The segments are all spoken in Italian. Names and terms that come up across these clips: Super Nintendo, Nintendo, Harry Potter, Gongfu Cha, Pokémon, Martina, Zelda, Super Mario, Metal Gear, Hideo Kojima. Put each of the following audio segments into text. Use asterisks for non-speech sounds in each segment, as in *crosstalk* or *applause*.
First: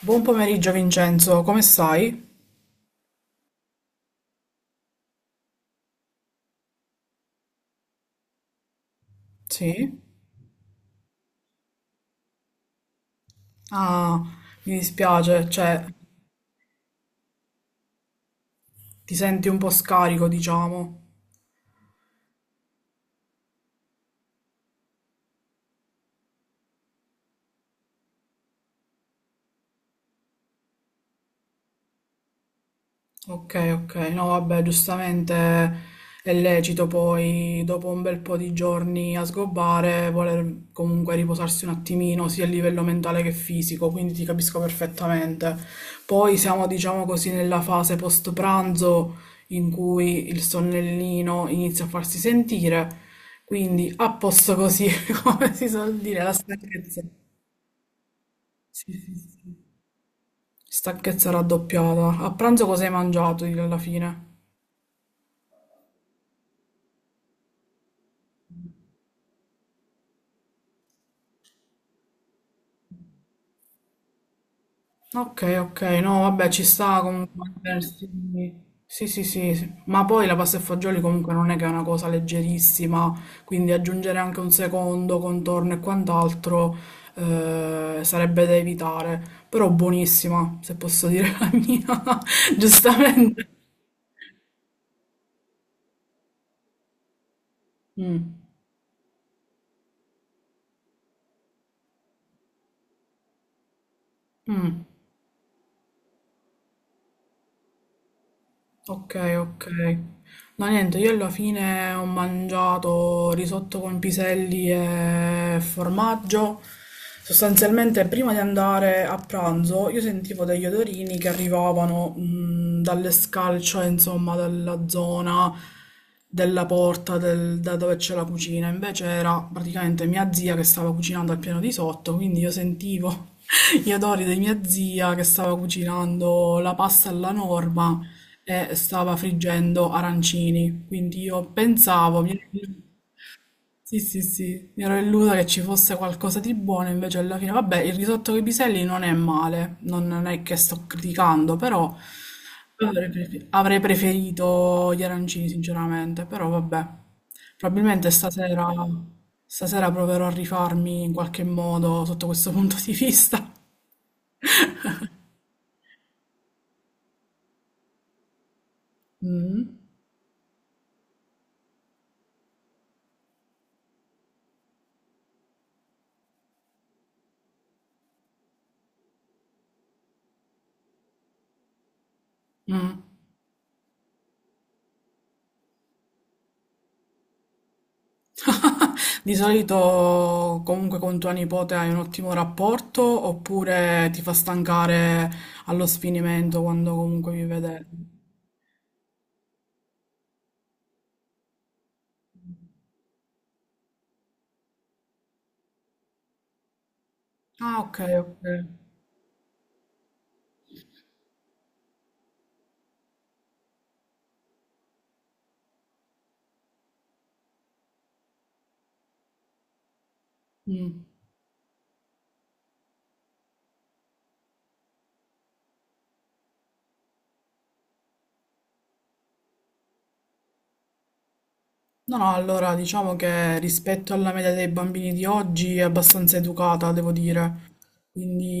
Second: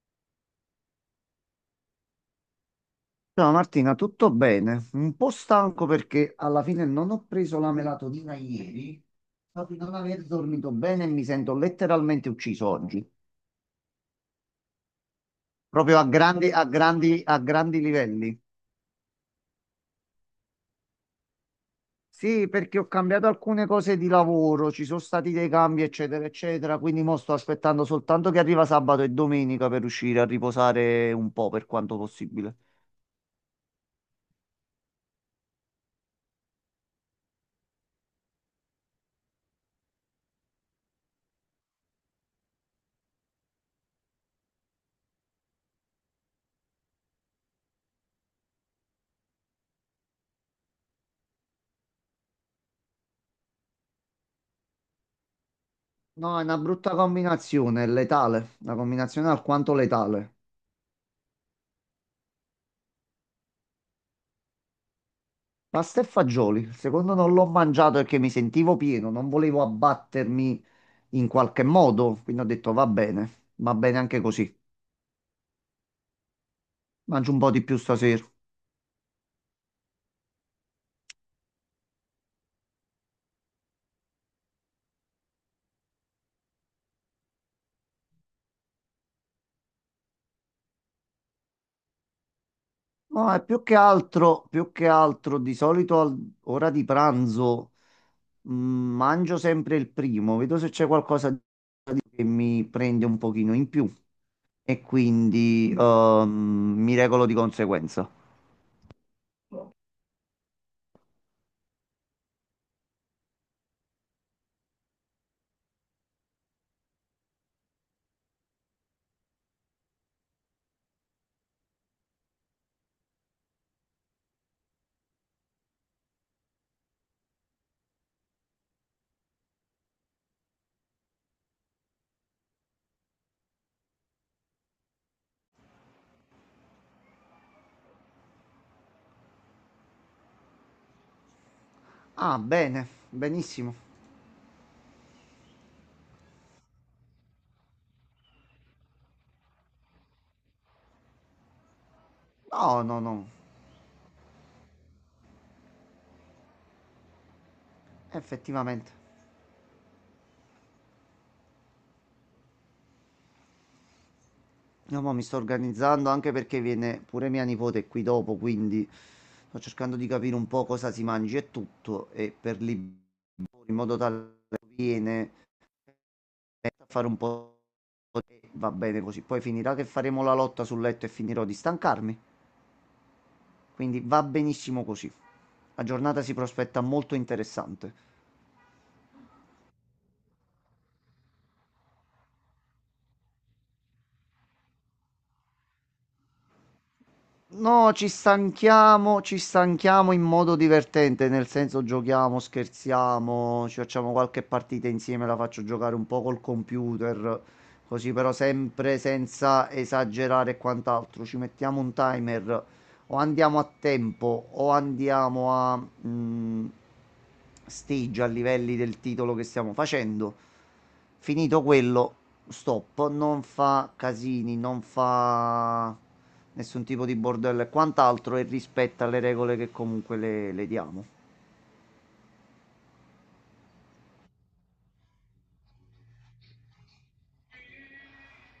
Buon pomeriggio Vincenzo, come stai? Ciao Martina, tutto bene? Un po' stanco perché alla fine non ho preso la melatonina ieri, ma di non Sì? aver dormito bene e mi sento letteralmente ucciso oggi, Ah, mi dispiace, cioè, proprio a grandi livelli. ti senti un po' scarico, diciamo. Sì, perché ho cambiato alcune cose di lavoro, ci sono stati dei cambi, eccetera, eccetera, quindi mo sto aspettando soltanto che arriva sabato e domenica per uscire a riposare un po' per quanto possibile. Okay, okay. No, vabbè, giustamente è lecito poi, dopo un bel po' di giorni a sgobbare, voler comunque riposarsi un attimino, sia a livello mentale che fisico, quindi ti capisco perfettamente. Poi siamo, diciamo così, nella fase post pranzo in cui il sonnellino inizia a farsi sentire, quindi a posto così, *laughs* come si suol dire, la No, è una brutta stanchezza. combinazione, è letale, una Sì, sì, combinazione sì. alquanto letale. Stanchezza raddoppiata. A pranzo cosa hai mangiato alla fine? Pasta e fagioli, il secondo non l'ho mangiato perché mi sentivo pieno, non volevo abbattermi in qualche modo, quindi ho detto va bene anche così, Ok, ok, no, vabbè, ci sta mangio comunque un po' di più stasera. sì, sì, sì, sì, ma poi la pasta e fagioli comunque non è che è una cosa leggerissima, quindi aggiungere anche un secondo contorno e quant'altro sarebbe da evitare, però buonissima, se posso dire la mia, *laughs* Ma è giustamente. più che altro, più che altro, di solito all'ora di pranzo Mm, mangio sempre il primo, vedo se c'è qualcosa che mi prende un pochino in più e mm. quindi mi regolo di conseguenza. Ok, ok. No, niente, io alla fine ho mangiato risotto con piselli e formaggio. Sostanzialmente, prima di andare a pranzo, io sentivo degli odorini che arrivavano dall'escalcio, insomma, dalla zona della porta da dove c'è la cucina. Invece era praticamente mia zia che stava cucinando al piano di sotto, quindi io sentivo gli odori di mia zia che stava cucinando la pasta alla norma e stava friggendo arancini. Quindi io pensavo, mi Ah, bene, benissimo. Sì, sì, sì, mi ero illusa che ci fosse qualcosa di buono, invece alla fine, vabbè, il risotto con i piselli non è male, non, non è che sto criticando, però No, no, no, avrei preferito gli arancini, sinceramente, però vabbè. Probabilmente stasera, effettivamente. stasera proverò a rifarmi in qualche modo sotto questo punto di vista. No, ma mi sto organizzando anche perché viene pure mia nipote qui dopo, quindi sto Mm. cercando di capire un po' cosa si mangi e tutto, e per lì in modo tale che viene a fare un po' e va bene così. Poi finirà che faremo la lotta sul letto e finirò di stancarmi, Mm. quindi va benissimo così. La giornata si prospetta molto interessante. *laughs* Di solito comunque con tua nipote hai un ottimo rapporto oppure ti fa stancare allo sfinimento quando comunque vi vedete? No, ci stanchiamo in modo divertente, nel senso giochiamo, scherziamo, ci facciamo qualche partita insieme, la faccio giocare un po' col computer, Ah, ok, così però ok. sempre senza esagerare e quant'altro. Ci mettiamo un timer o andiamo a tempo o andiamo a stage a livelli del titolo che stiamo facendo. Mm. Finito quello, stop, non fa casini, non fa nessun tipo di bordello e quant'altro e rispetta le regole che comunque le diamo. No, no, allora diciamo che rispetto alla media dei bambini di oggi è abbastanza educata, devo dire.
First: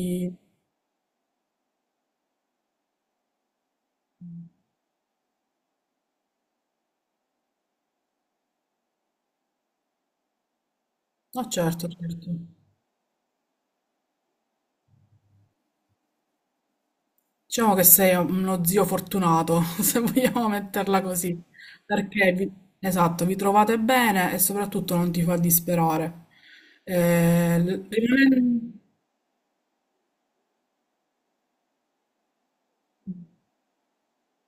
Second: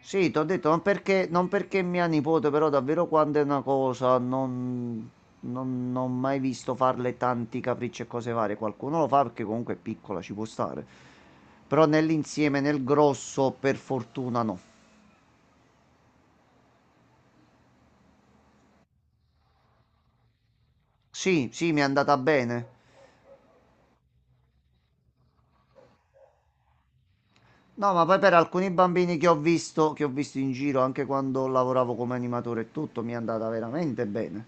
Sì, ti ho detto, non perché mia nipote, però davvero quando è una cosa, non ho mai visto farle tanti capricci e cose varie. Qualcuno lo fa perché comunque è piccola, ci può stare. no, Però certo, certo. nell'insieme, nel grosso, per fortuna no. Diciamo che sei uno zio fortunato, *laughs* se vogliamo metterla così, Sì, sì, mi è andata perché vi, bene. esatto, vi trovate bene e soprattutto non ti fa disperare. Eh, l- No, ma poi per alcuni rimanen- bambini che ho visto in giro, anche quando lavoravo come animatore e tutto, mi è andata veramente bene.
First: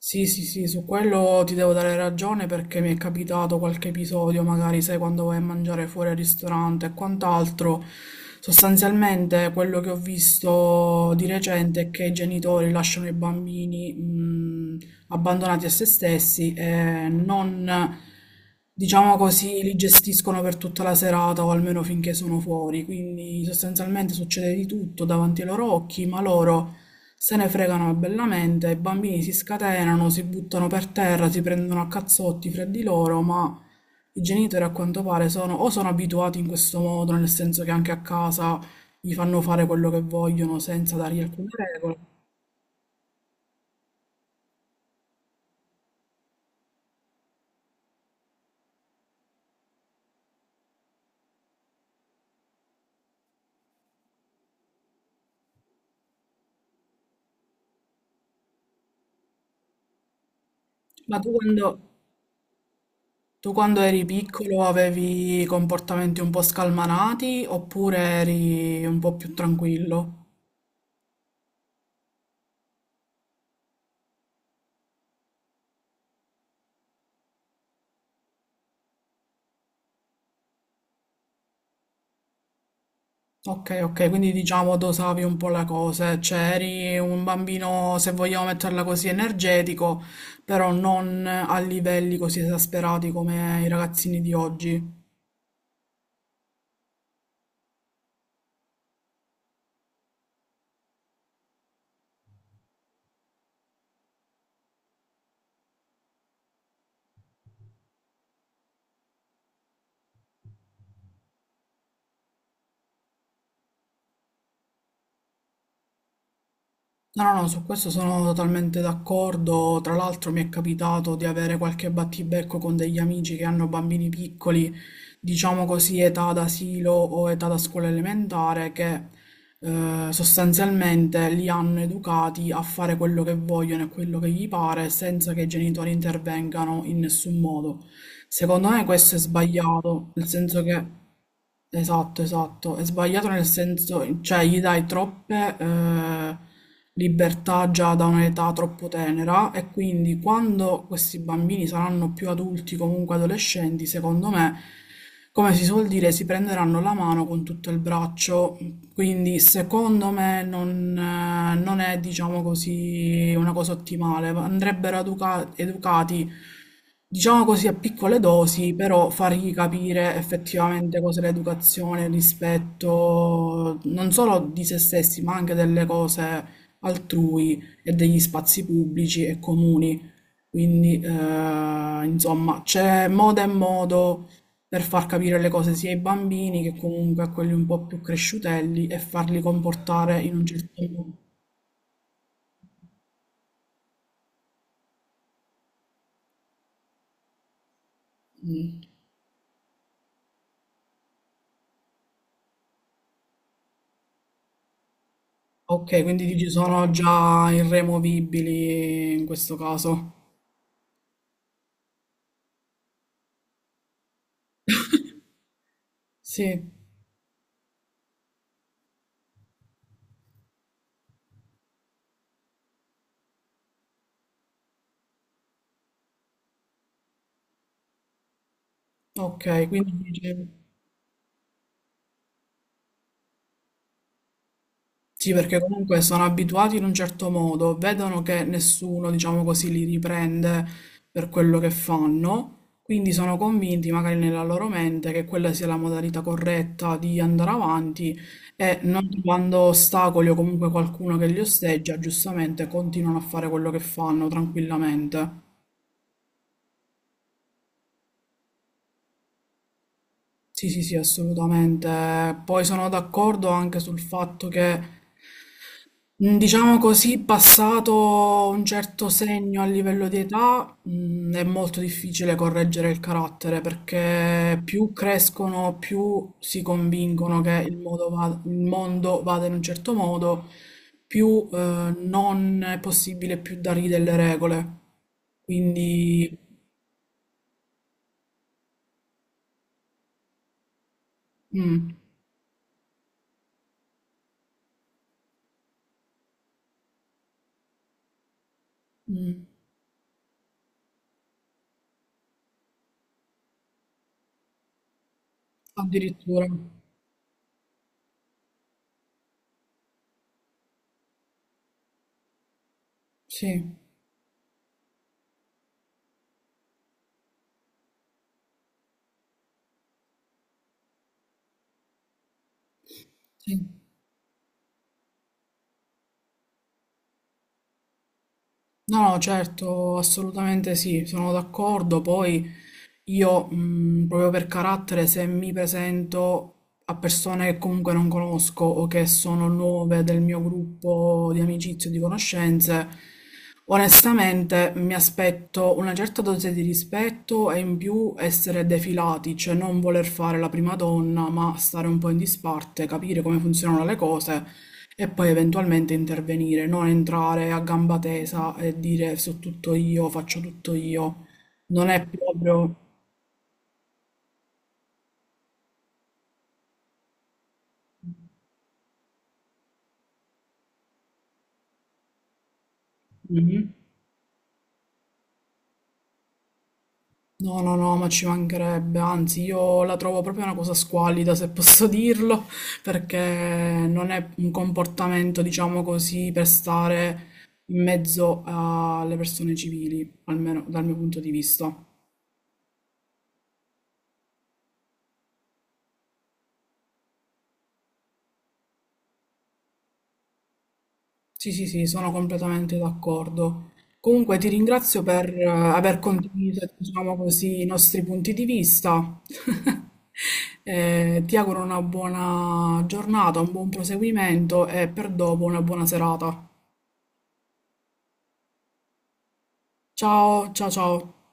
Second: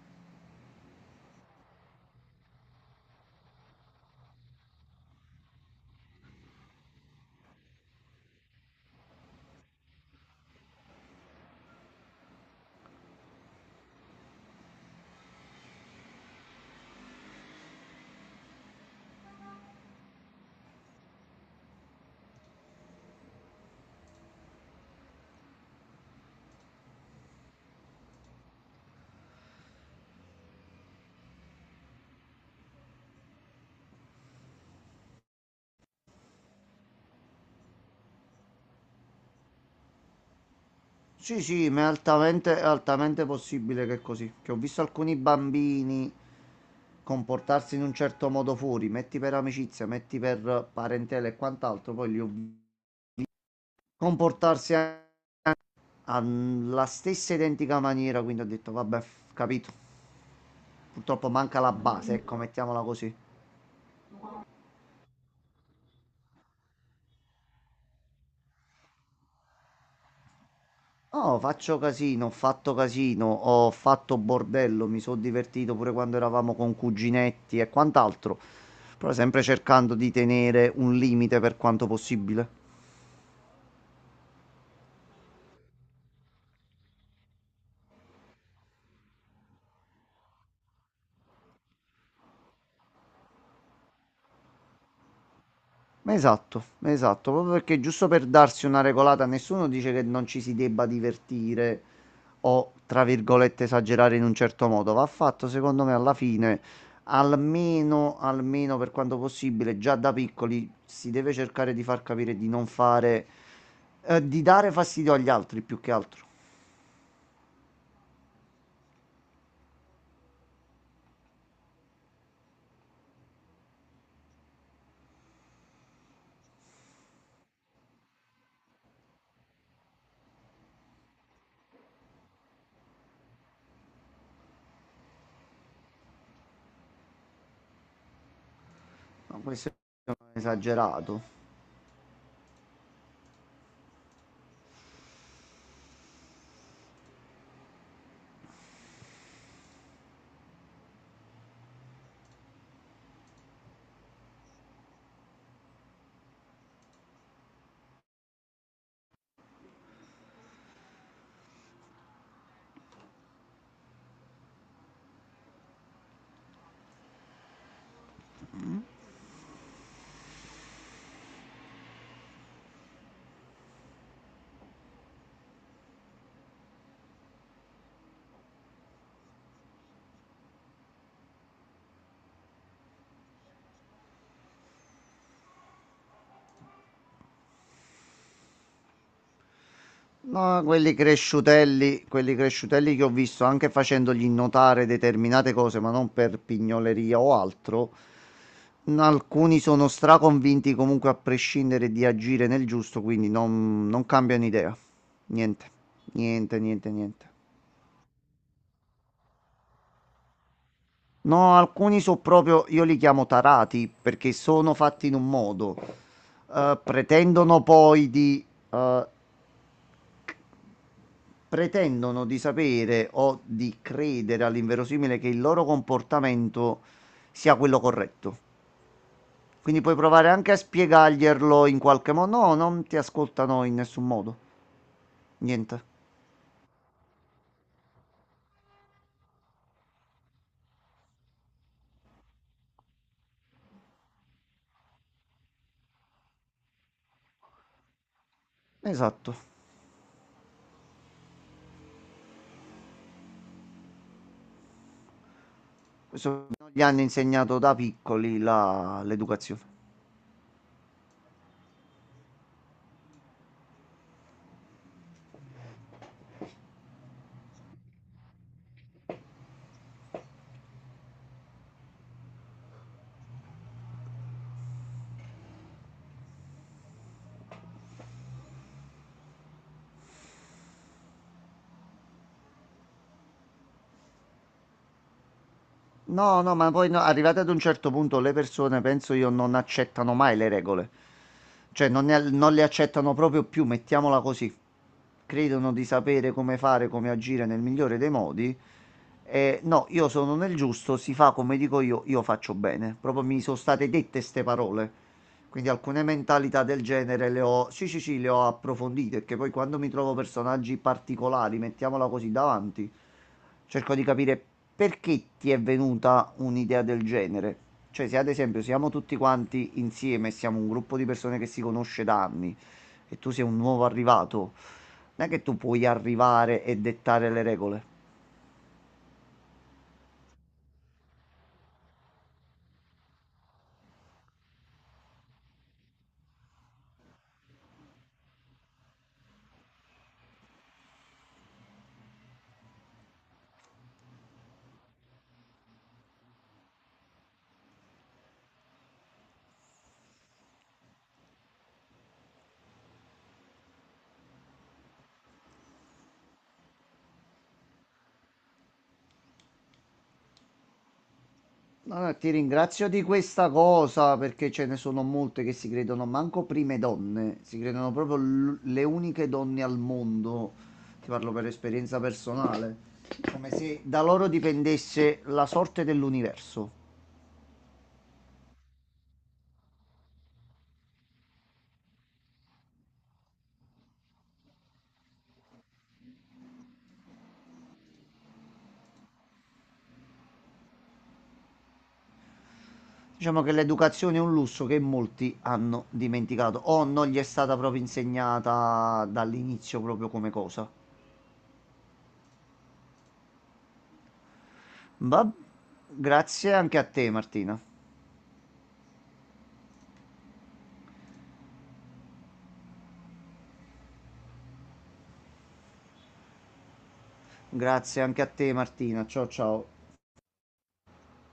Sì, sì, sì, su quello ti devo dare ragione perché mi è capitato qualche episodio, magari sai quando vai a mangiare fuori al ristorante e quant'altro. Sostanzialmente quello che ho visto di recente è che i genitori lasciano i bambini abbandonati a se stessi e non, diciamo così, li gestiscono per tutta la serata o almeno finché sono fuori. Quindi sostanzialmente succede di tutto davanti ai loro occhi, ma loro se ne fregano bellamente, i bambini si scatenano, si buttano per terra, si prendono a cazzotti fra di loro, ma i genitori a quanto pare sono o sono abituati in questo modo, nel senso che anche a casa gli fanno fare quello che vogliono senza dargli Sì, alcune sì, ma è regole. altamente, è altamente possibile che è così. Che ho visto alcuni bambini comportarsi in un certo modo fuori, metti per amicizia, metti per parentela e quant'altro, poi li ho visti comportarsi a- alla stessa identica maniera, quindi ho detto, vabbè, capito. Ma tu Purtroppo manca quando, la base, ecco, mettiamola così. tu quando eri piccolo avevi comportamenti un po' scalmanati oppure eri un po' più tranquillo? No, faccio casino, ho fatto bordello, mi sono divertito pure quando eravamo con cuginetti e quant'altro, però sempre cercando di tenere un limite per quanto possibile. Ok, ok, quindi diciamo dosavi un po' la cosa, cioè eri un bambino, se vogliamo metterla così, energetico, però non a livelli così esasperati come i ragazzini di oggi. Ma esatto, ma esatto, proprio perché giusto per darsi una regolata, nessuno dice che non ci si debba divertire o, tra virgolette, esagerare in un certo modo. Va fatto, secondo me, alla fine, almeno per quanto possibile, già da piccoli si deve cercare di far capire di non fare, di dare fastidio agli altri più che altro. No, no, no, su questo sono totalmente d'accordo. Tra l'altro mi è capitato di avere qualche battibecco con degli amici che hanno bambini piccoli, diciamo così, età d'asilo o età da scuola elementare, che sostanzialmente li hanno educati a fare quello che vogliono e quello che gli pare senza che i genitori intervengano in nessun modo. Secondo me questo è No, questo sbagliato, è nel senso che... esagerato. Esatto, esatto. È sbagliato nel senso, cioè gli dai troppe libertà già da un'età troppo tenera e quindi quando questi bambini saranno più adulti, comunque adolescenti, secondo me, come si suol dire, si prenderanno la mano con tutto il braccio. Quindi secondo me non, non è, diciamo così, una cosa ottimale. Andrebbero educati diciamo così a piccole dosi, però fargli capire effettivamente cos'è l'educazione, il rispetto non solo di se stessi, ma anche delle cose altrui e degli spazi pubblici e comuni. Quindi, insomma, c'è modo e modo per far capire le cose sia ai bambini che comunque a quelli un po' più cresciutelli e farli comportare in un No, certo quelli modo. cresciutelli, quelli cresciutelli che ho visto anche facendogli notare determinate cose, ma non per pignoleria o altro. Mm. Alcuni sono straconvinti comunque a prescindere di agire nel giusto, quindi non cambiano idea. Niente, Ok, quindi ci niente, sono niente, niente. già irremovibili in questo caso. No, alcuni sono proprio, io li chiamo tarati perché sono fatti in un modo. Sì, Eh, pretendono poi di eh, pretendono di sapere o di credere all'inverosimile che il loro comportamento sia quello corretto. ok, Quindi puoi provare anche a spiegarglielo in qualche modo. No, non ti ascoltano in nessun modo. sì, perché Niente. comunque sono abituati in un certo modo, vedono che nessuno, diciamo così, li riprende per quello che fanno, quindi sono convinti magari nella loro mente che quella sia la modalità corretta di andare avanti e non Esatto. quando ostacoli o comunque qualcuno che li osteggia, giustamente continuano a fare quello che fanno tranquillamente. Questo gli hanno insegnato da piccoli l'educazione. Sì, sì, sì, assolutamente. Poi sono d'accordo anche sul fatto che, diciamo così, passato un certo segno a livello di età, è molto difficile correggere il carattere perché più crescono, più si convincono che il il mondo vada in un certo modo, più, non è possibile più dargli delle regole. Quindi, No, no, ma poi no, arrivate ad un certo punto le persone, penso io, non accettano mai le regole. Cioè, mm, non le accettano proprio più, mettiamola così. Credono di sapere come fare, come agire nel migliore dei modi. mm, E no, io sono nel giusto, si fa come dico io faccio bene. Proprio mi sono state dette ste parole. Quindi alcune addirittura, mentalità del genere le ho, sì, sì, sì, le ho approfondite, che poi quando mi trovo personaggi particolari, mettiamola così davanti, sì. cerco di capire perché ti è venuta un'idea del genere. Cioè, se ad esempio siamo tutti quanti insieme, siamo un gruppo di persone che si conosce da anni e tu sei un Sì. nuovo arrivato, non è che tu puoi arrivare e dettare le regole. No, no, certo, assolutamente sì, sono d'accordo. Poi io, proprio per carattere, se mi presento a persone che comunque non conosco o che sono nuove del mio gruppo di amicizie o di conoscenze, onestamente mi aspetto una certa dose di rispetto e in più essere defilati, cioè non voler fare la prima donna, ma stare un po' in disparte, capire come funzionano le cose e poi eventualmente intervenire, non entrare a gamba tesa e dire so tutto io, faccio tutto io. Non è Allora, ti proprio... ringrazio di questa cosa perché ce ne sono molte che si credono manco prime donne, si credono proprio le uniche donne al mondo. Ti parlo per esperienza personale, come Mhm. se da loro dipendesse la sorte dell'universo. No, no, no, ma ci mancherebbe, anzi io la trovo proprio una cosa squallida, se posso dirlo, perché non è un comportamento, diciamo così, per stare in mezzo alle persone civili, almeno dal mio punto di vista. Diciamo che l'educazione è un lusso che molti hanno dimenticato o non gli è stata proprio insegnata dall'inizio proprio come cosa. Sì, sì, sì, sono completamente d'accordo. Comunque ti ringrazio Va- per aver Grazie condiviso, anche a te, diciamo così, Martina. i nostri punti di vista. *laughs* Ti auguro una buona giornata, un buon proseguimento e per dopo una buona serata. Grazie anche a te, Martina. Ciao ciao. Ciao, ciao, ciao.